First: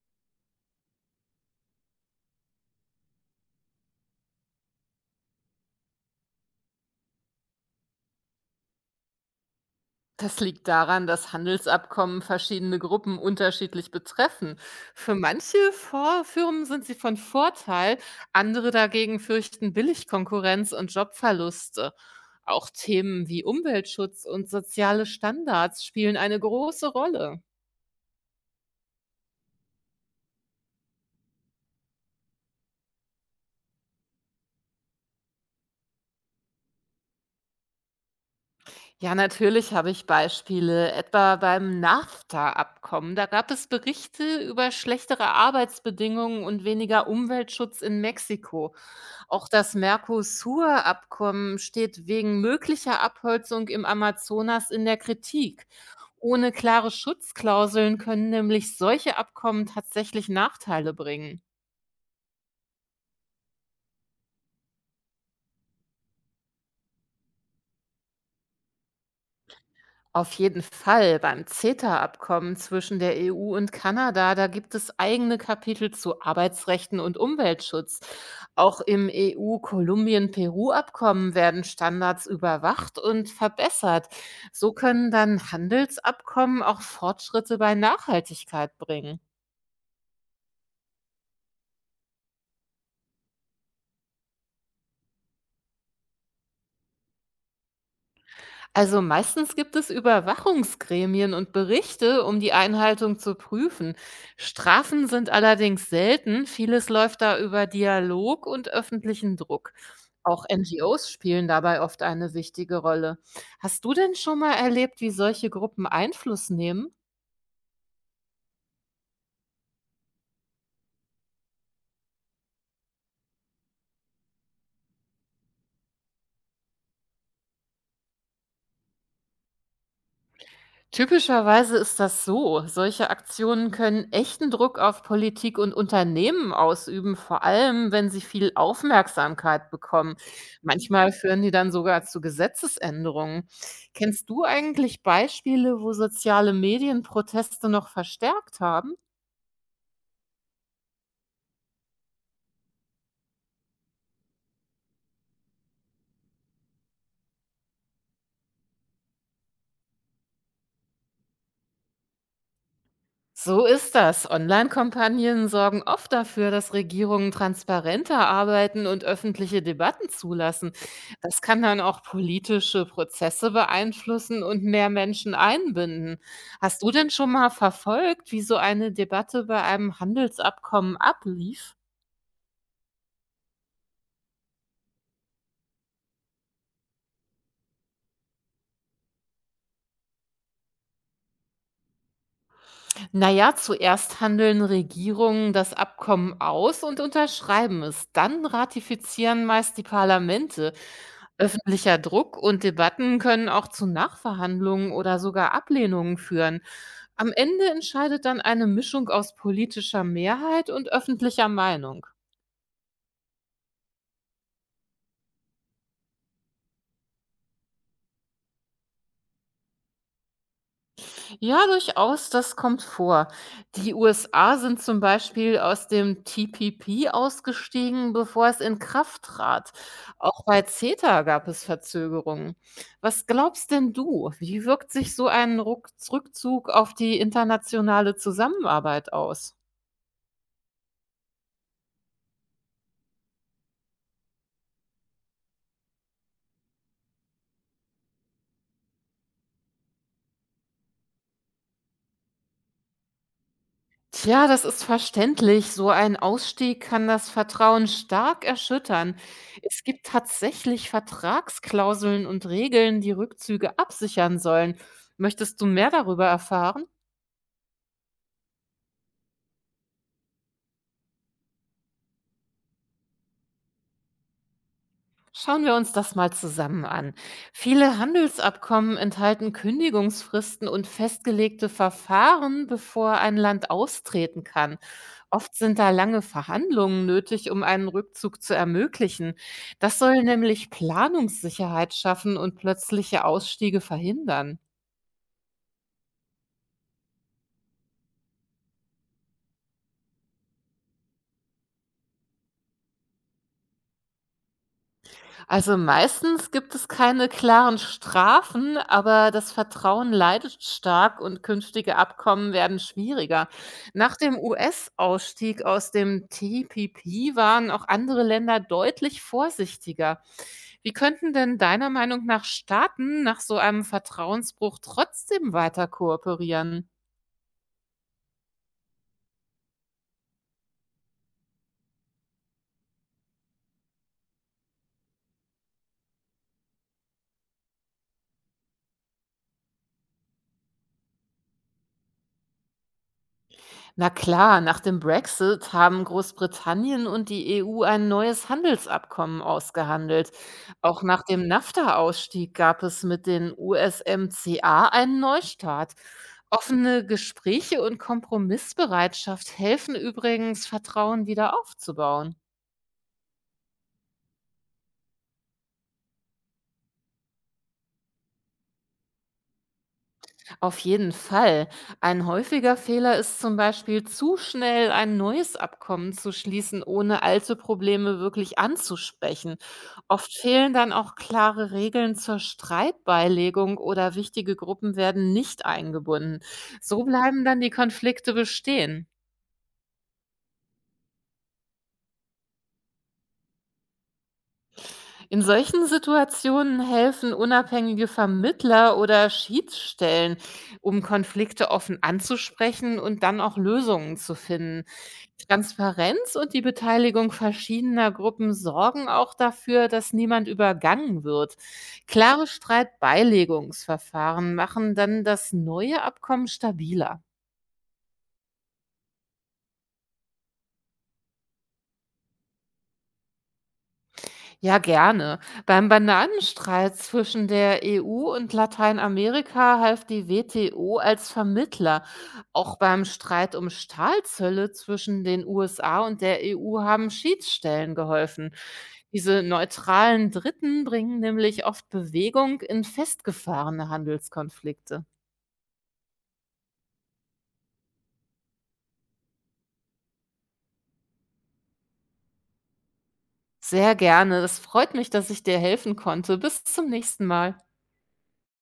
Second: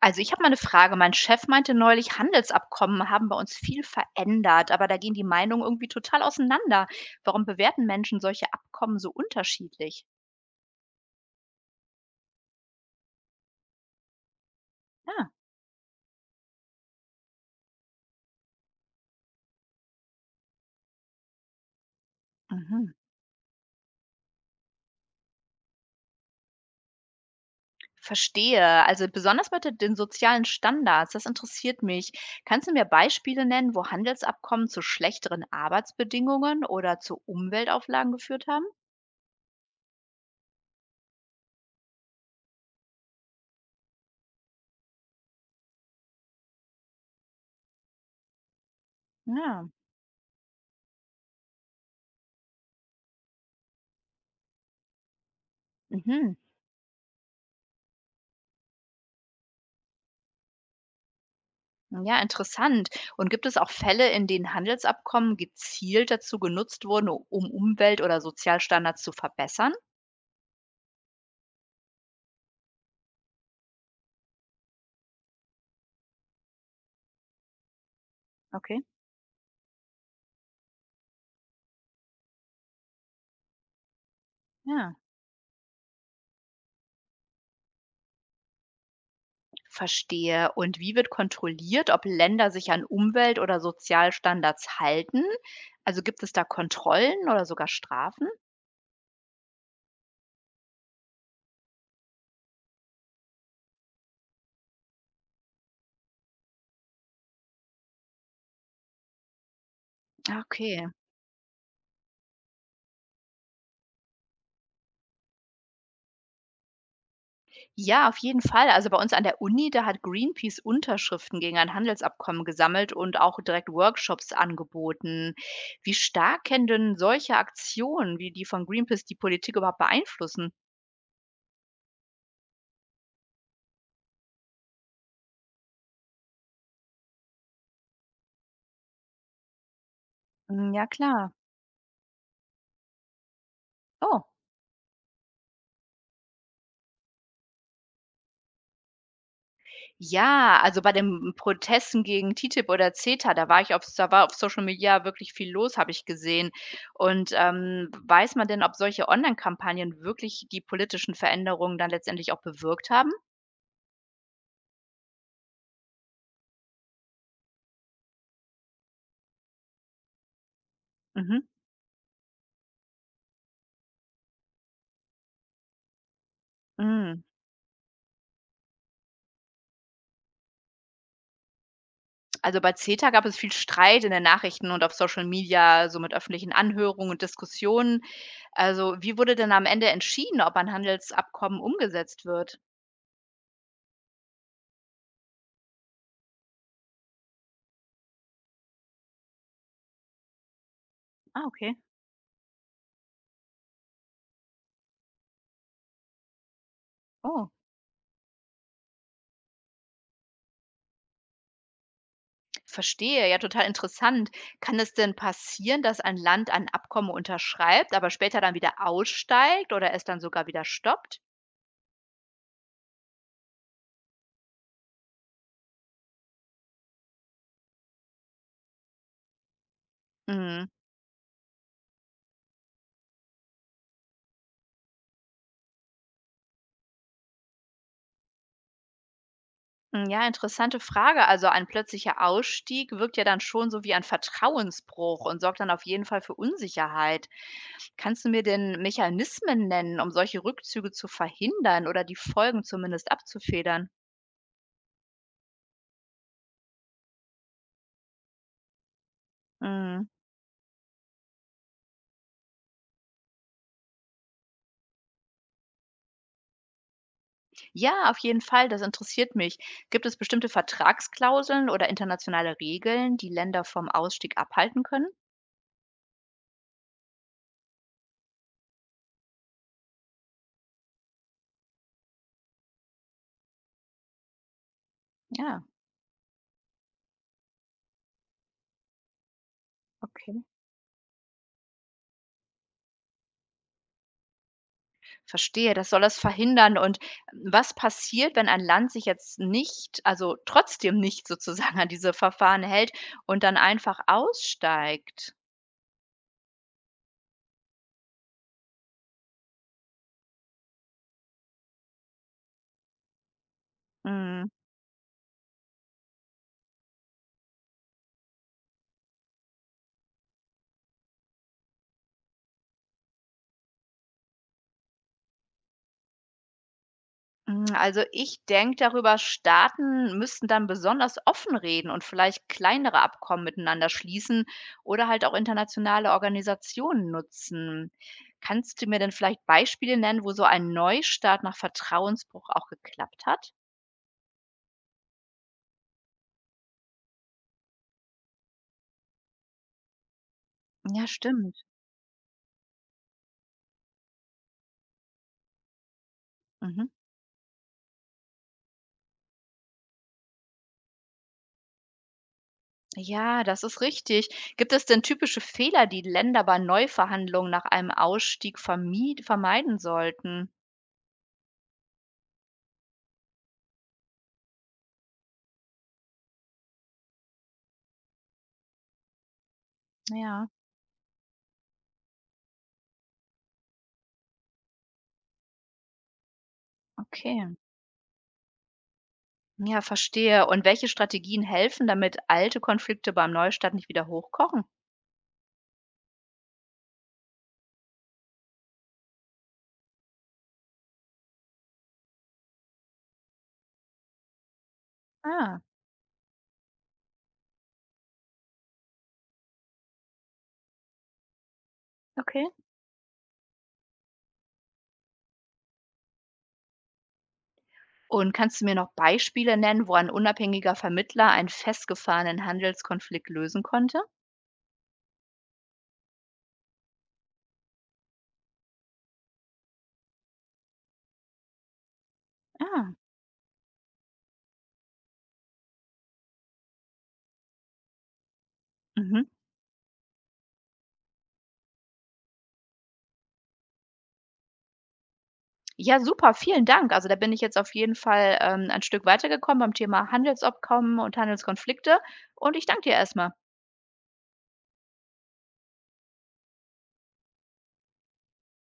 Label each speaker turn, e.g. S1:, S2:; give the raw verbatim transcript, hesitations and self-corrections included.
S1: Also ich habe mal eine Frage. Mein Chef meinte neulich, Handelsabkommen haben bei uns viel verändert, aber da gehen die Meinungen irgendwie total auseinander. Warum bewerten Menschen solche Abkommen so unterschiedlich?
S2: Das liegt daran, dass Handelsabkommen verschiedene Gruppen unterschiedlich betreffen. Für
S1: Ja,
S2: manche Vor- Firmen sind sie von Vorteil, andere dagegen fürchten Billigkonkurrenz und Jobverluste. Auch
S1: mhm,
S2: Themen wie Umweltschutz und soziale Standards spielen eine große Rolle.
S1: verstehe. Also besonders mit den den sozialen Standards, das interessiert mich. Kannst du mir Beispiele nennen, wo Handelsabkommen zu schlechteren Arbeitsbedingungen oder zu Umweltauflagen geführt haben?
S2: Ja, natürlich habe ich Beispiele, etwa beim NAFTA-Abkommen. Da gab es Berichte über schlechtere Arbeitsbedingungen und weniger Umweltschutz in Mexiko. Auch
S1: Ja.
S2: das Mercosur-Abkommen steht wegen möglicher Abholzung im Amazonas in der Kritik.
S1: Mhm.
S2: Ohne klare Schutzklauseln können nämlich solche Abkommen tatsächlich Nachteile bringen.
S1: Hm, ja, interessant. Und gibt es auch Fälle, in denen Handelsabkommen gezielt dazu genutzt wurden, u- um Umwelt- oder Sozialstandards zu verbessern?
S2: Auf jeden Fall. Beim CETA-Abkommen zwischen der E U und Kanada, da gibt es eigene Kapitel zu Arbeitsrechten und Umweltschutz.
S1: Okay.
S2: Auch im E U-Kolumbien-Peru-Abkommen werden Standards überwacht und verbessert. So
S1: Ja,
S2: können dann Handelsabkommen auch Fortschritte bei Nachhaltigkeit bringen.
S1: verstehe. Und wie wird kontrolliert, ob Länder sich an Umwelt- oder Sozialstandards halten? Also gibt es da Kontrollen oder sogar Strafen?
S2: Also meistens gibt es Überwachungsgremien und Berichte, um die Einhaltung zu prüfen. Strafen sind allerdings selten. Vieles läuft da über Dialog und öffentlichen Druck.
S1: Ah,
S2: Auch
S1: okay.
S2: en ge os spielen dabei oft eine wichtige Rolle. Hast du denn schon mal erlebt, wie solche Gruppen Einfluss nehmen?
S1: Ja, auf jeden Fall. Also bei uns an der Uni, da hat Greenpeace Unterschriften gegen ein Handelsabkommen gesammelt und auch direkt Workshops angeboten. Wie stark können denn solche Aktionen wie die von Greenpeace die Politik überhaupt beeinflussen?
S2: Typischerweise ist das so. Solche Aktionen können echten Druck auf Politik und Unternehmen ausüben, vor allem wenn sie viel Aufmerksamkeit bekommen.
S1: Hm, ja,
S2: Manchmal
S1: klar.
S2: führen die dann sogar zu Gesetzesänderungen.
S1: Oh.
S2: Kennst du eigentlich Beispiele, wo soziale Medien Proteste noch verstärkt haben?
S1: Ja, also bei den Protesten gegen TTIP oder CETA, da war ich auf, da war auf Social Media wirklich viel los, habe ich gesehen. Und ähm, weiß man denn, ob solche Online-Kampagnen wirklich die politischen Veränderungen dann letztendlich auch bewirkt haben?
S2: So ist das. Online-Kampagnen sorgen oft dafür, dass Regierungen transparenter arbeiten und öffentliche Debatten zulassen. Das
S1: Mhm.
S2: kann dann auch politische Prozesse beeinflussen und mehr Menschen einbinden. Hast du denn
S1: Mm.
S2: schon mal verfolgt, wie so eine Debatte bei einem Handelsabkommen ablief?
S1: Also bei CETA gab es viel Streit in den Nachrichten und auf Social Media, so mit öffentlichen Anhörungen und Diskussionen. Also, wie wurde denn am Ende entschieden, ob ein Handelsabkommen umgesetzt wird?
S2: Na ja, zuerst handeln Regierungen das Abkommen aus und unterschreiben es. Dann ratifizieren meist die Parlamente.
S1: Ah, okay.
S2: Öffentlicher Druck und Debatten können auch zu Nachverhandlungen oder sogar Ablehnungen führen. Am
S1: Oh,
S2: Ende entscheidet dann eine Mischung aus politischer Mehrheit und öffentlicher Meinung.
S1: verstehe. Ja, total interessant. Kann es denn passieren, dass ein Land ein Abkommen unterschreibt, aber später dann wieder aussteigt oder es dann sogar wieder stoppt?
S2: Ja, durchaus, das kommt vor. Die U S A sind zum Beispiel aus dem te pe pe ausgestiegen, bevor es in Kraft trat. Auch bei
S1: Mhm.
S2: CETA gab es Verzögerungen. Was glaubst denn du? Wie wirkt sich so ein Ruck Rückzug auf die internationale Zusammenarbeit aus?
S1: Mm, ja, interessante Frage. Also ein plötzlicher Ausstieg wirkt ja dann schon so wie ein Vertrauensbruch und sorgt dann auf jeden Fall für Unsicherheit. Kannst du mir denn Mechanismen nennen, um solche Rückzüge zu verhindern oder die Folgen zumindest abzufedern?
S2: Tja, das ist verständlich. So ein Ausstieg kann das Vertrauen stark erschüttern. Es
S1: Mhm.
S2: gibt tatsächlich Vertragsklauseln und Regeln, die Rückzüge absichern sollen. Möchtest du mehr darüber erfahren?
S1: Ja, auf jeden Fall, das interessiert mich. Gibt es bestimmte Vertragsklauseln oder internationale Regeln, die Länder vom Ausstieg abhalten können?
S2: Schauen wir uns das mal zusammen an. Viele Handelsabkommen enthalten Kündigungsfristen und festgelegte Verfahren, bevor ein Land austreten kann. Oft
S1: Ja,
S2: sind da lange Verhandlungen nötig, um einen Rückzug zu ermöglichen. Das soll
S1: okay.
S2: nämlich Planungssicherheit schaffen und plötzliche Ausstiege verhindern.
S1: Verstehe, das soll das verhindern. Und was passiert, wenn ein Land sich jetzt nicht, also trotzdem nicht sozusagen an diese Verfahren hält und dann einfach aussteigt?
S2: Also, meistens gibt es keine klaren Strafen, aber das Vertrauen leidet stark und künftige Abkommen werden schwieriger. Nach dem
S1: Mhm.
S2: U S-Ausstieg aus dem te pe pe waren auch andere Länder deutlich vorsichtiger. Wie könnten denn deiner Meinung nach Staaten nach so einem Vertrauensbruch trotzdem weiter kooperieren?
S1: Hm, also ich denke, darüber Staaten müssten dann besonders offen reden und vielleicht kleinere Abkommen miteinander schließen oder halt auch internationale Organisationen nutzen. Kannst du mir denn vielleicht Beispiele nennen, wo so ein Neustart nach Vertrauensbruch auch geklappt hat?
S2: Na klar, nach dem Brexit haben Großbritannien und die E U ein neues Handelsabkommen ausgehandelt. Auch
S1: Ja,
S2: nach dem
S1: stimmt.
S2: NAFTA-Ausstieg gab es mit den U S M C A einen Neustart.
S1: Mhm.
S2: Offene Gespräche und Kompromissbereitschaft helfen übrigens, Vertrauen wieder aufzubauen.
S1: Ja, das ist richtig. Gibt es denn typische Fehler, die Länder bei Neuverhandlungen nach einem Ausstieg vermied vermeiden sollten?
S2: Auf jeden Fall. Ein häufiger Fehler ist zum Beispiel, zu schnell ein neues Abkommen zu schließen, ohne alte Probleme wirklich anzusprechen. Oft
S1: Ja,
S2: fehlen dann auch klare Regeln zur Streitbeilegung oder wichtige Gruppen werden nicht eingebunden. So bleiben
S1: okay.
S2: dann die Konflikte bestehen.
S1: Ja, verstehe. Und welche Strategien helfen, damit alte Konflikte beim Neustart nicht wieder hochkochen?
S2: In solchen Situationen helfen unabhängige Vermittler oder Schiedsstellen, um Konflikte offen anzusprechen und dann auch Lösungen zu finden.
S1: Ah,
S2: Transparenz und die Beteiligung verschiedener Gruppen sorgen auch dafür, dass niemand übergangen wird.
S1: okay.
S2: Klare Streitbeilegungsverfahren machen dann das neue Abkommen stabiler.
S1: Und kannst du mir noch Beispiele nennen, wo ein unabhängiger Vermittler einen festgefahrenen Handelskonflikt lösen konnte?
S2: Ja, gerne. Beim Bananenstreit zwischen der E U und Lateinamerika half die we te o als Vermittler. Auch
S1: Ah.
S2: beim Streit um Stahlzölle zwischen den U S A und der E U haben Schiedsstellen geholfen.
S1: Mhm.
S2: Diese neutralen Dritten bringen nämlich oft Bewegung in festgefahrene Handelskonflikte.
S1: Ja, super, vielen Dank. Also da bin ich jetzt auf jeden Fall ähm, ein Stück weitergekommen beim Thema Handelsabkommen und Handelskonflikte. Und ich danke dir erstmal.
S2: Sehr gerne. Es freut mich, dass ich dir helfen konnte. Bis zum nächsten Mal.